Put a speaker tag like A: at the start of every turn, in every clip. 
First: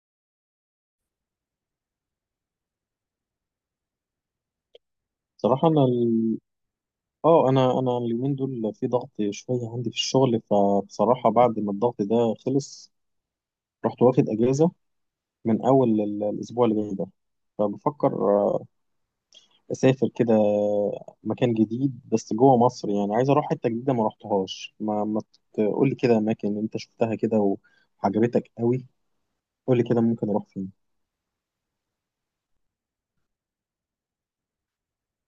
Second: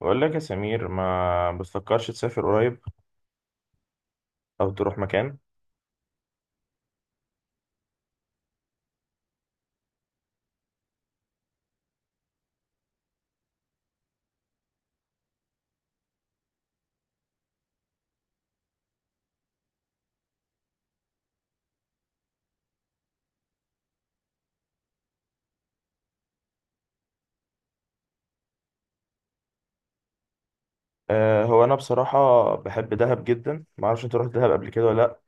A: بقول لك يا سمير ما بتفكرش تسافر قريب او تروح مكان.
B: صراحة أنا أنا اليومين دول في ضغط شوية عندي في الشغل، فبصراحة بعد ما الضغط ده خلص رحت واخد أجازة من أول الأسبوع اللي جاي ده. فبفكر أسافر كده مكان جديد، بس جوه مصر. يعني عايز أروح حتة جديدة ما رحتهاش. ما, ما تقول لي كده أماكن أنت شفتها كده وعجبتك قوي، قول لي كده ممكن أروح فين.
A: هو انا بصراحه بحب دهب جدا. ما اعرفش انت رحت دهب قبل كده ولا لا؟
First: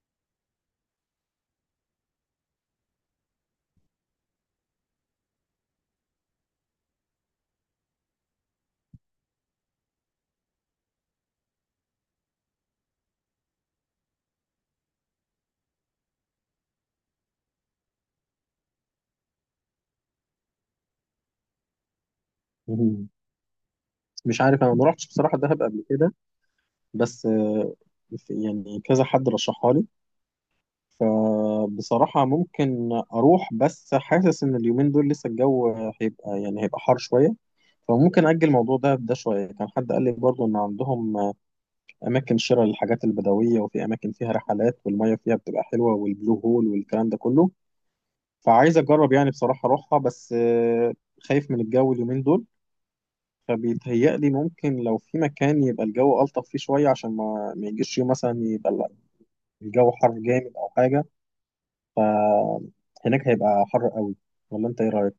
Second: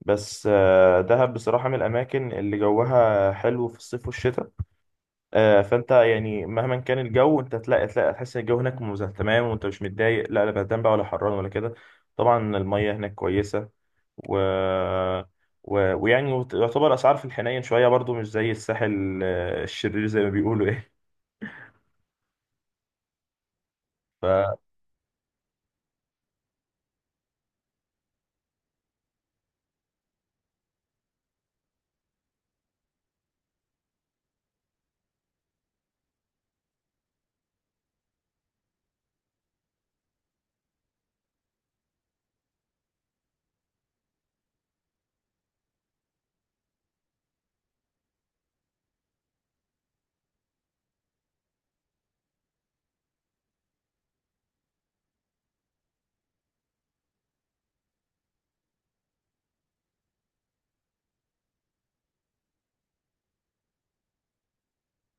A: بس دهب بصراحه من الاماكن اللي جوها حلو في الصيف والشتاء. فانت يعني مهما كان الجو انت تلاقي تحس ان الجو هناك تمام، وانت مش متضايق، لا لا، بردان بقى ولا حران ولا كده. طبعا الميه هناك كويسه، و و- ويعني يعتبر اسعار في الحنين شويه برضو مش زي الساحل، الشرير زي ما بيقولوا ايه.
B: مم. مش
A: ف
B: عارف، أنا ما رحتش بصراحة دهب قبل كده، بس يعني كذا حد رشحها لي. فبصراحة ممكن أروح، بس حاسس إن اليومين دول لسه الجو هيبقى يعني هيبقى حار شوية، فممكن أجل الموضوع ده شوية. كان حد قال لي برضه إن عندهم أماكن شراء للحاجات البدوية، وفي أماكن فيها رحلات، والمية فيها بتبقى حلوة، والبلو هول والكلام ده كله. فعايز أجرب يعني بصراحة أروحها، بس خايف من الجو اليومين دول. فبيتهيألي ممكن لو في مكان يبقى الجو ألطف فيه شوية، عشان ما يجيش يوم مثلا يبقى الجو حر جامد أو حاجة. فهناك هيبقى حر قوي، ولا انت ايه رايك؟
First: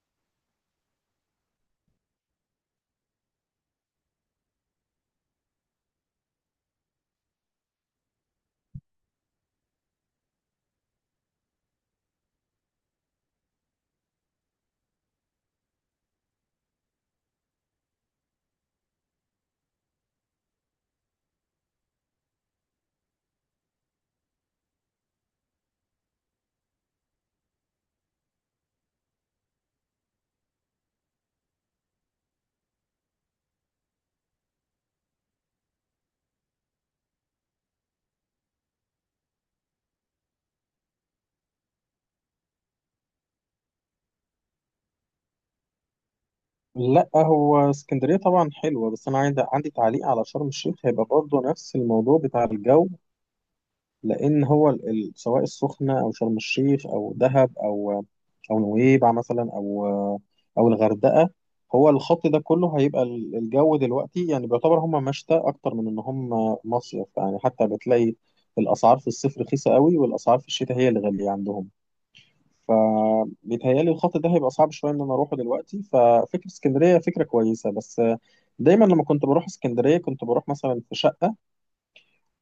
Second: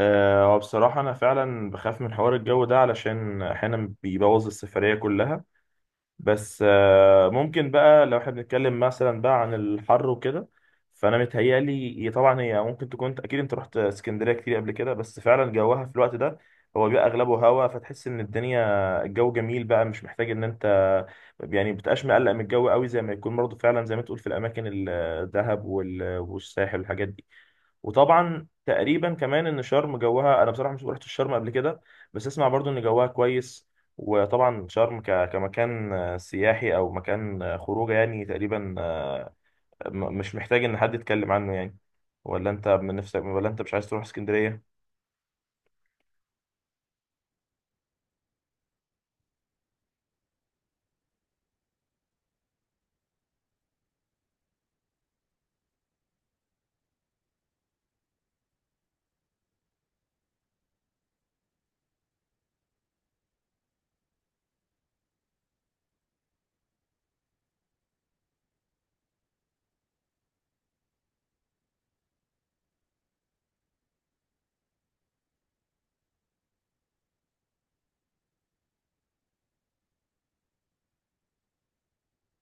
A: وبصراحة أنا فعلا بخاف من حوار الجو ده علشان أحيانا بيبوظ السفرية كلها. بس ممكن بقى لو احنا بنتكلم مثلا بقى عن الحر وكده، فأنا متهيألي هي طبعا هي ممكن تكون. أكيد أنت رحت اسكندرية كتير قبل كده، بس فعلا جوها في الوقت ده هو بيبقى أغلبه هوا، فتحس إن الدنيا الجو جميل بقى. مش محتاج إن أنت يعني بتبقاش مقلق من الجو قوي زي ما يكون برضه، فعلا زي ما تقول في الأماكن الدهب والساحل والحاجات دي. وطبعا تقريبا كمان ان شرم جوها، انا بصراحه مش رحت الشرم قبل كده بس اسمع برضو ان جوها كويس. وطبعا شرم كمكان سياحي او مكان خروجه يعني تقريبا، مش محتاج ان حد يتكلم عنه يعني. ولا انت من نفسك ولا انت مش عايز تروح اسكندريه؟
B: لا، هو اسكندريه طبعا حلوه، بس انا عندي تعليق على شرم الشيخ. هيبقى برضه نفس الموضوع بتاع الجو، لان هو سواء السخنه او شرم الشيخ او دهب او او نويبع مثلا او او الغردقه، هو الخط ده كله هيبقى الجو دلوقتي يعني بيعتبر هم مشتى اكتر من ان هم مصيف. يعني حتى بتلاقي الاسعار في الصيف رخيصه قوي، والاسعار في الشتاء هي اللي غاليه عندهم. فبيتهيألي الخط ده هيبقى صعب شوية إن أنا أروحه دلوقتي. ففكرة اسكندرية فكرة كويسة، بس دايما لما كنت بروح اسكندرية كنت بروح مثلا في شقة،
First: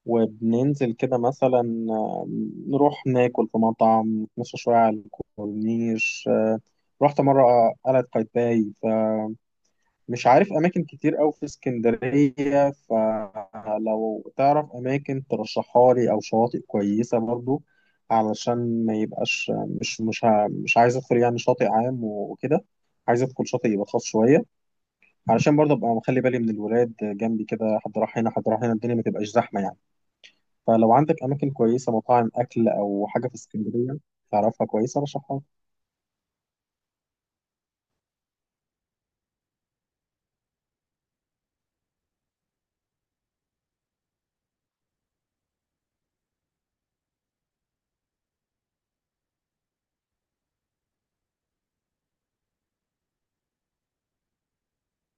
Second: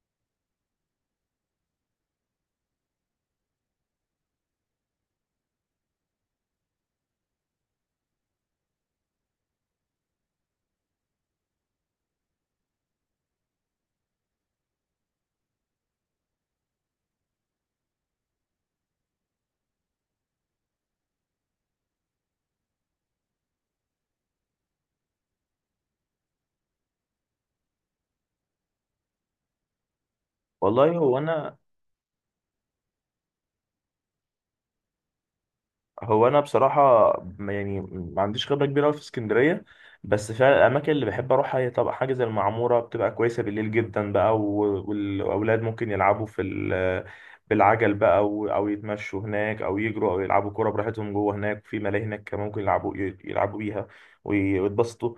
B: وبننزل كده مثلا، آه، نروح ناكل في مطعم، نتمشى شوية على الكورنيش. رحت مرة قلعة قايتباي. مش عارف اماكن كتير قوي في اسكندريه، فلو تعرف اماكن ترشحها لي او شواطئ كويسه برضو، علشان ما يبقاش... مش عايز ادخل يعني شاطئ عام وكده، عايز ادخل شاطئ يبقى خاص شويه، علشان برضو ابقى مخلي بالي من الولاد جنبي كده، حد راح هنا حد راح هنا، الدنيا ما تبقاش زحمه يعني. فلو
A: والله هو
B: عندك اماكن
A: انا،
B: كويسه، مطاعم اكل او حاجه في اسكندريه تعرفها كويسه، رشحها لي.
A: هو انا بصراحه، يعني ما عنديش خبره كبيره أوي في اسكندريه، بس فعلا الاماكن اللي بحب اروحها هي طبعا حاجه زي المعموره بتبقى كويسه بالليل جدا بقى، و- والاولاد ممكن يلعبوا في بالعجل بقى او أو يتمشوا هناك او يجروا او يلعبوا كوره براحتهم جوه هناك. في ملاهي هناك كمان ممكن يلعبوا يلعبوا بيها وي- ويتبسطوا.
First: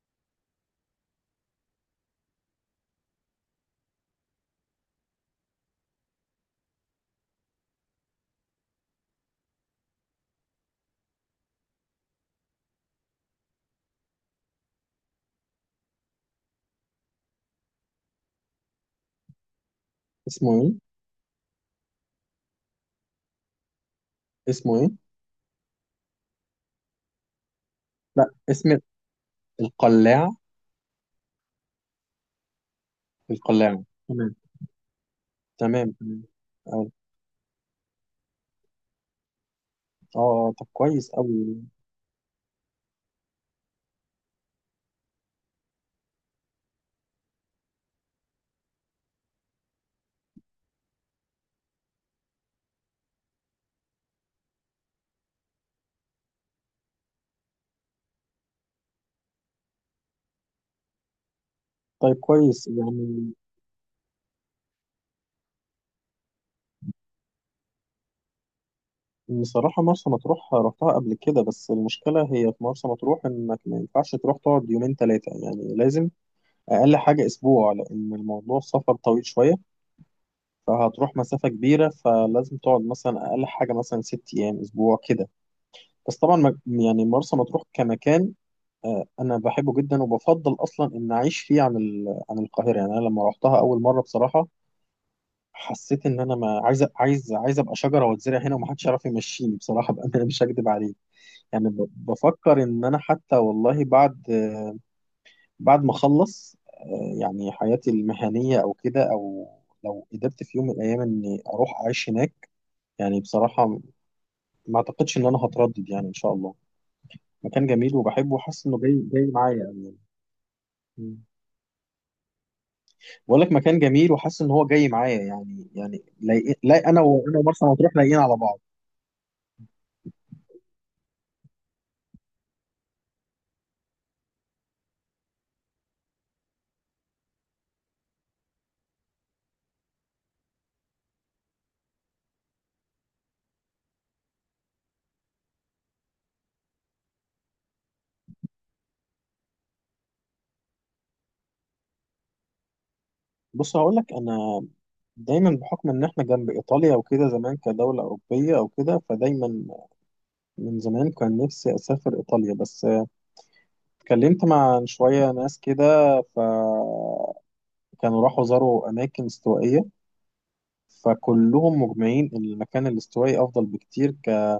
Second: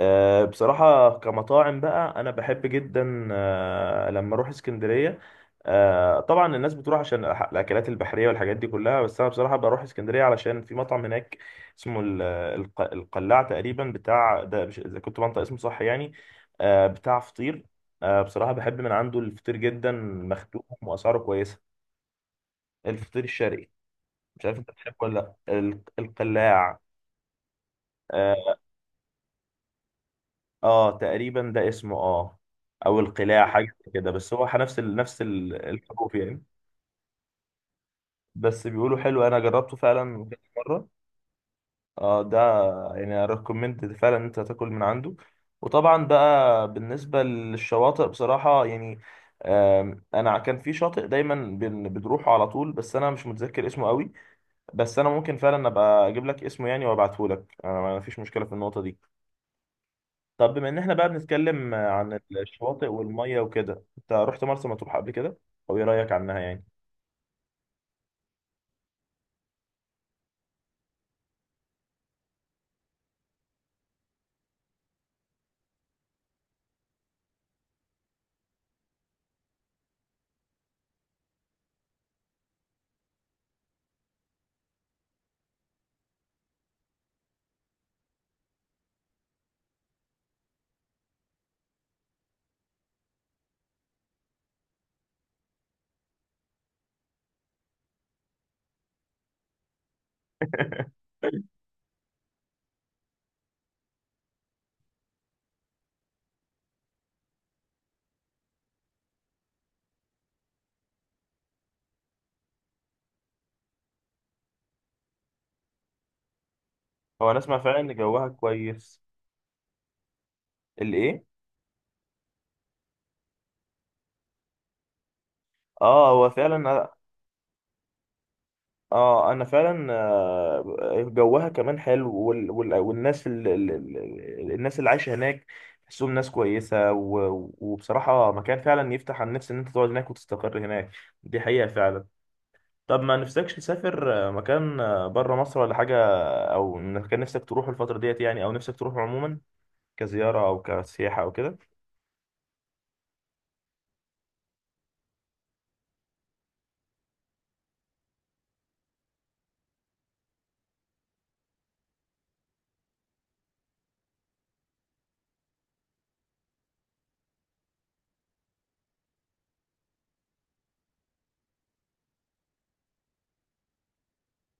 A: بصراحة كمطاعم بقى أنا بحب جدا لما أروح اسكندرية. طبعا الناس بتروح عشان الأكلات البحرية والحاجات دي كلها، بس أنا بصراحة بروح اسكندرية علشان في مطعم هناك اسمه القلاع تقريبا، بتاع ده مش إذا كنت بنطق اسمه صح يعني. بتاع فطير. بصراحة بحب من عنده الفطير جدا،
B: اسمه
A: مخدوم
B: ايه؟
A: وأسعاره كويسة. الفطير الشرقي. مش عارف أنت
B: اسمه ايه؟
A: بتحبه ولا لأ القلاع؟
B: لا،
A: آه،
B: اسم القلاع؟
A: اه تقريبا ده اسمه اه، او القلاع حاجه
B: القلاع،
A: كده، بس هو نفس
B: تمام
A: الحروف
B: تمام.
A: يعني.
B: اه.
A: بس بيقولوا حلو، انا جربته فعلا كذا
B: طب
A: مره.
B: كويس أوي.
A: اه ده يعني ريكومند فعلا ان انت تاكل من عنده. وطبعا بقى بالنسبه للشواطئ بصراحه يعني، انا كان في شاطئ دايما بنروحه على طول، بس انا مش متذكر اسمه قوي. بس انا ممكن فعلا ابقى اجيب لك اسمه يعني وابعته لك، انا ما فيش مشكله في النقطه دي. طب بما ان احنا بقى بنتكلم
B: طيب
A: عن
B: كويس
A: الشواطئ
B: يعني.
A: والميه وكده، انت رحت مرسى مطروح قبل كده؟ او ايه رايك عنها يعني؟
B: بصراحة مرسى مطروح رحتها قبل كده، بس المشكلة هي في مرسى مطروح إنك ما ينفعش تروح تقعد يومين تلاتة، يعني لازم أقل حاجة أسبوع، لأن الموضوع السفر طويل شوية، فهتروح مسافة كبيرة، فلازم تقعد مثلا أقل حاجة مثلا ست أيام أسبوع كده. بس طبعا يعني مرسى مطروح كمكان، أنا بحبه جدا، وبفضل أصلا إن أعيش فيه عن عن القاهرة. يعني أنا لما رحتها أول مرة بصراحة حسيت ان انا ما عايز عايز ابقى شجره واتزرع هنا ومحدش يعرف يمشيني بصراحه بقى انا مش هكدب عليك. يعني بفكر ان انا حتى والله بعد بعد ما اخلص يعني حياتي المهنيه او كده، او لو قدرت في يوم من الايام اني اروح اعيش هناك، يعني بصراحه ما اعتقدش ان انا هتردد يعني ان شاء الله.
A: هو انا اسمع
B: مكان
A: فعلا ان
B: جميل
A: جوها
B: وبحبه، وحاسس انه جاي
A: كويس.
B: جاي معايا أوي يعني. مم.
A: الايه؟
B: بقول لك مكان جميل، وحاسس ان هو جاي معايا يعني. يعني
A: اه هو فعلا،
B: لا، انا وانا ومرسى مطروح لايقين على بعض.
A: اه انا فعلا، جوها كمان حلو وال... وال... والناس الناس اللي عايشه هناك تحسهم ناس كويسه، و... وبصراحه مكان فعلا يفتح على النفس ان انت تقعد هناك وتستقر هناك. دي حقيقه فعلا. طب ما نفسكش تسافر مكان بره مصر ولا حاجه؟ او مكان نفسك تروحه الفتره ديت يعني، او نفسك تروحه عموما كزياره او كسياحه او كده؟
B: بص هقول لك، انا دايما بحكم ان احنا جنب ايطاليا وكده زمان كدوله اوروبيه او كده، فدايما من زمان كان نفسي اسافر ايطاليا. بس اتكلمت مع شويه ناس كده، فكانوا راحوا زاروا اماكن استوائيه، فكلهم مجمعين ان المكان الاستوائي افضل بكتير، ك...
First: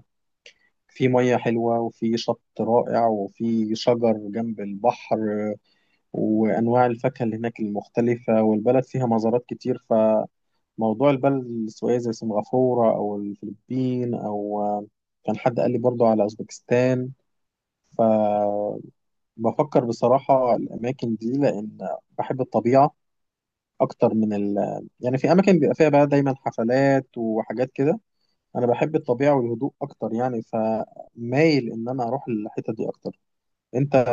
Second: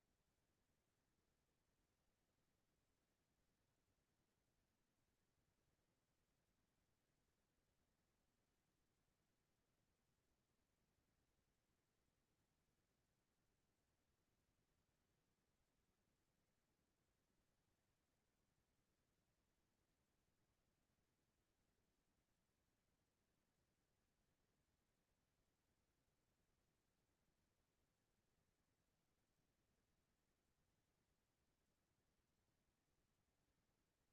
B: في ميه حلوه، وفي شط رائع، وفي شجر جنب البحر، وانواع الفاكهه اللي هناك المختلفه، والبلد فيها مزارات كتير. موضوع البلد السيوية زي سنغافورة أو الفلبين، أو كان حد قال لي برضو على أوزبكستان. فبفكر بصراحة الأماكن دي، لأن بحب الطبيعة أكتر من ال... يعني في أماكن بيبقى فيها بقى دايما حفلات وحاجات كده، أنا بحب الطبيعة والهدوء أكتر يعني، فمايل إن أنا أروح الحتة دي أكتر. أنت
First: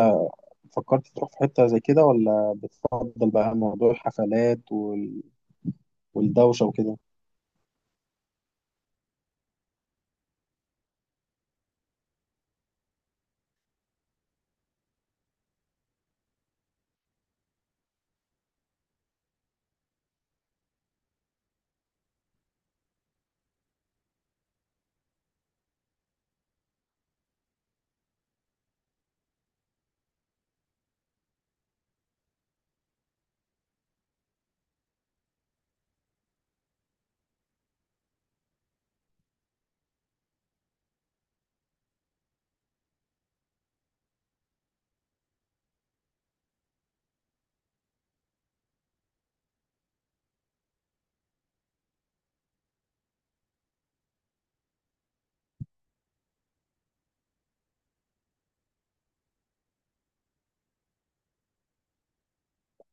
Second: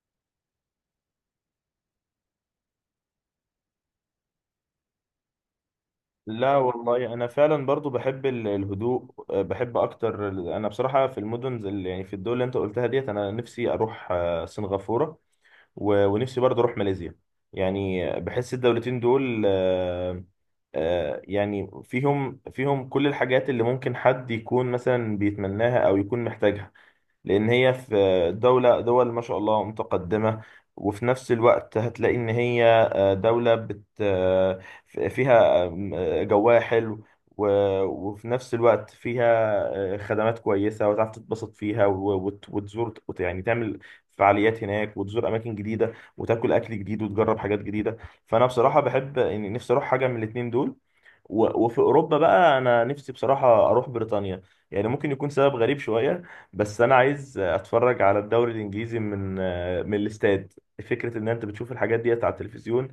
B: فكرت تروح في حتة زي كده، ولا بتفضل بقى موضوع الحفلات
A: لا
B: والدوشة وكده؟
A: والله انا فعلا برضو بحب الهدوء، بحب اكتر انا بصراحه في المدن زي يعني في الدول اللي انت قلتها ديت انا نفسي اروح سنغافوره، و- ونفسي برضو اروح ماليزيا. يعني بحس الدولتين دول يعني فيهم فيهم كل الحاجات اللي ممكن حد يكون مثلا بيتمناها او يكون محتاجها، لان هي في دولة دول ما شاء الله متقدمة. وفي نفس الوقت هتلاقي ان هي دولة بت آه، فيها جواها حلو، و- وفي نفس الوقت فيها خدمات كويسة، وتعرف تتبسط فيها و- وت- وتزور يعني تعمل فعاليات هناك وتزور أماكن جديدة، وتاكل أكل جديد وتجرب حاجات جديدة. فأنا بصراحة بحب يعني نفسي أروح حاجة من الاتنين دول. و- وفي اوروبا بقى انا نفسي بصراحه اروح بريطانيا. يعني ممكن يكون سبب غريب شويه، بس انا عايز اتفرج على الدوري الانجليزي من من الاستاد. فكره ان انت بتشوف الحاجات ديت على التلفزيون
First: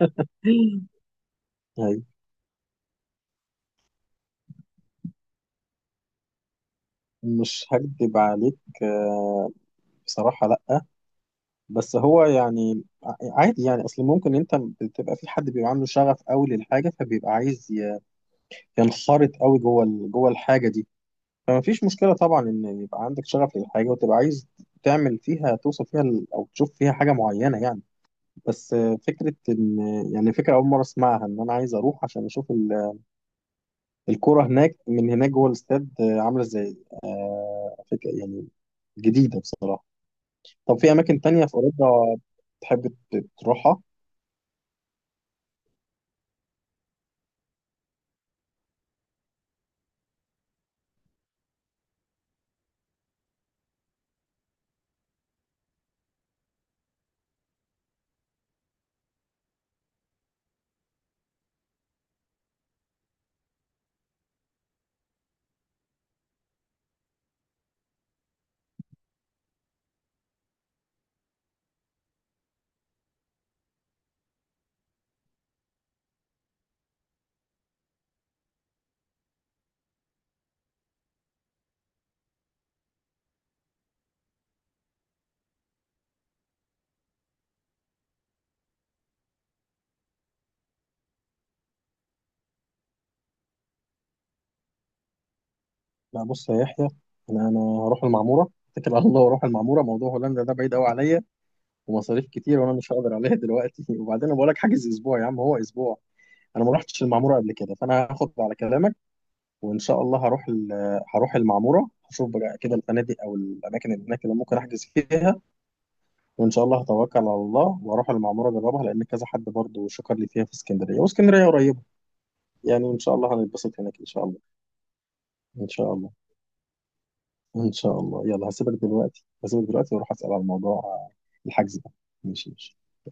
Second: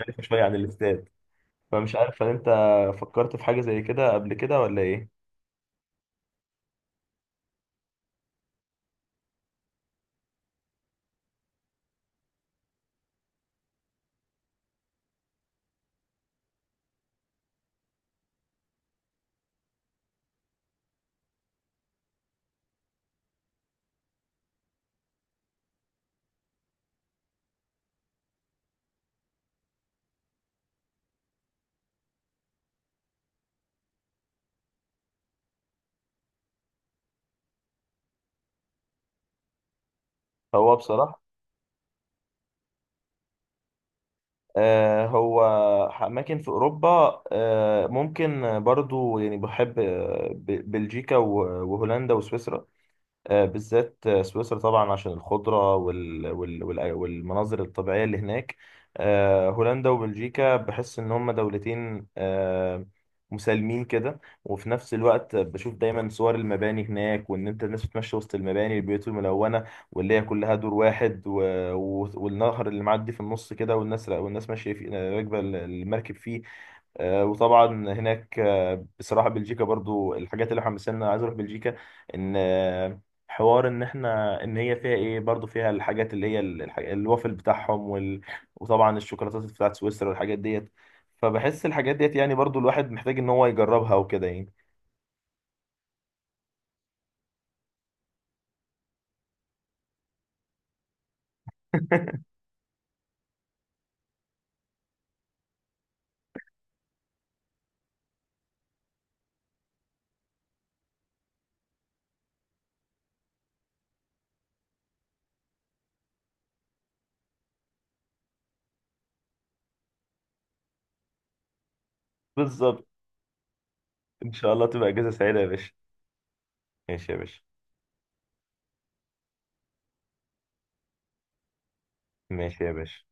A: مختلفه شويه عن الاستاد. فمش عارف هل انت فكرت في حاجه زي كده قبل كده ولا ايه؟
B: مش هكدب عليك، آه، بصراحة لأ. بس هو يعني عادي يعني، أصل ممكن أنت بتبقى في حد بيبقى عنده شغف قوي للحاجة، فبيبقى عايز ينخرط قوي جوه جوه الحاجة دي. فما فيش مشكلة طبعا إن يبقى عندك شغف للحاجة، وتبقى عايز تعمل فيها، توصل فيها أو تشوف فيها حاجة معينة يعني. بس فكرة إن يعني، فكرة أول مرة أسمعها إن أنا عايز أروح عشان أشوف الكورة هناك من هناك جوه الاستاد عاملة إزاي، فكرة يعني جديدة بصراحة.
A: هو
B: طب في اماكن
A: بصراحه
B: تانية في اوروبا تحب تروحها؟
A: هو اماكن في اوروبا، ممكن برضو يعني بحب بلجيكا و- وهولندا وسويسرا. بالذات سويسرا طبعا عشان الخضرة وال... وال... وال... والمناظر الطبيعية اللي هناك. هولندا وبلجيكا بحس إن هما دولتين مسالمين كده. وفي نفس الوقت بشوف دايما صور المباني هناك، وإن أنت الناس بتمشي وسط المباني، البيوت الملونة واللي هي كلها دور واحد، و... و... والنهر اللي معدي في النص كده، والناس والناس ماشية فيه، راكبة المركب فيه. وطبعا هناك، بصراحه بلجيكا برضو الحاجات اللي حمسنا عايز اروح بلجيكا ان حوار ان احنا ان هي فيها ايه، برضو فيها الحاجات اللي هي الوافل بتاعهم وال... وطبعا الشوكولاتات بتاعت سويسرا والحاجات ديت. فبحس الحاجات ديت يعني برضو الواحد محتاج ان هو يجربها وكده يعني.
B: لا، بص يا يحيى، انا هروح المعموره، اتكل على الله واروح المعموره. موضوع هولندا ده بعيد قوي عليا، ومصاريف كتير، وانا مش هقدر عليها دلوقتي. وبعدين انا بقول لك حاجز اسبوع يا عم، هو اسبوع. انا ما رحتش المعموره قبل كده، فانا هاخد على كلامك، وان شاء الله هروح هروح المعموره، هشوف بقى كده الفنادق او الاماكن اللي هناك اللي ممكن احجز فيها، وان شاء الله هتوكل على الله واروح المعموره اجربها، لان كذا حد برضه شكر لي فيها في اسكندريه، واسكندريه قريبه يعني.
A: بالظبط.
B: وان شاء الله هنتبسط هناك ان شاء
A: ان
B: الله.
A: شاء الله تبقى اجازه سعيده يا
B: ان
A: باشا.
B: شاء الله.
A: ماشي يا باشا.
B: ان شاء الله، يلا هسيبك دلوقتي، هسيبك دلوقتي واروح اسال على الموضوع الحجز ده. ماشي
A: ماشي يا
B: ماشي.
A: باشا.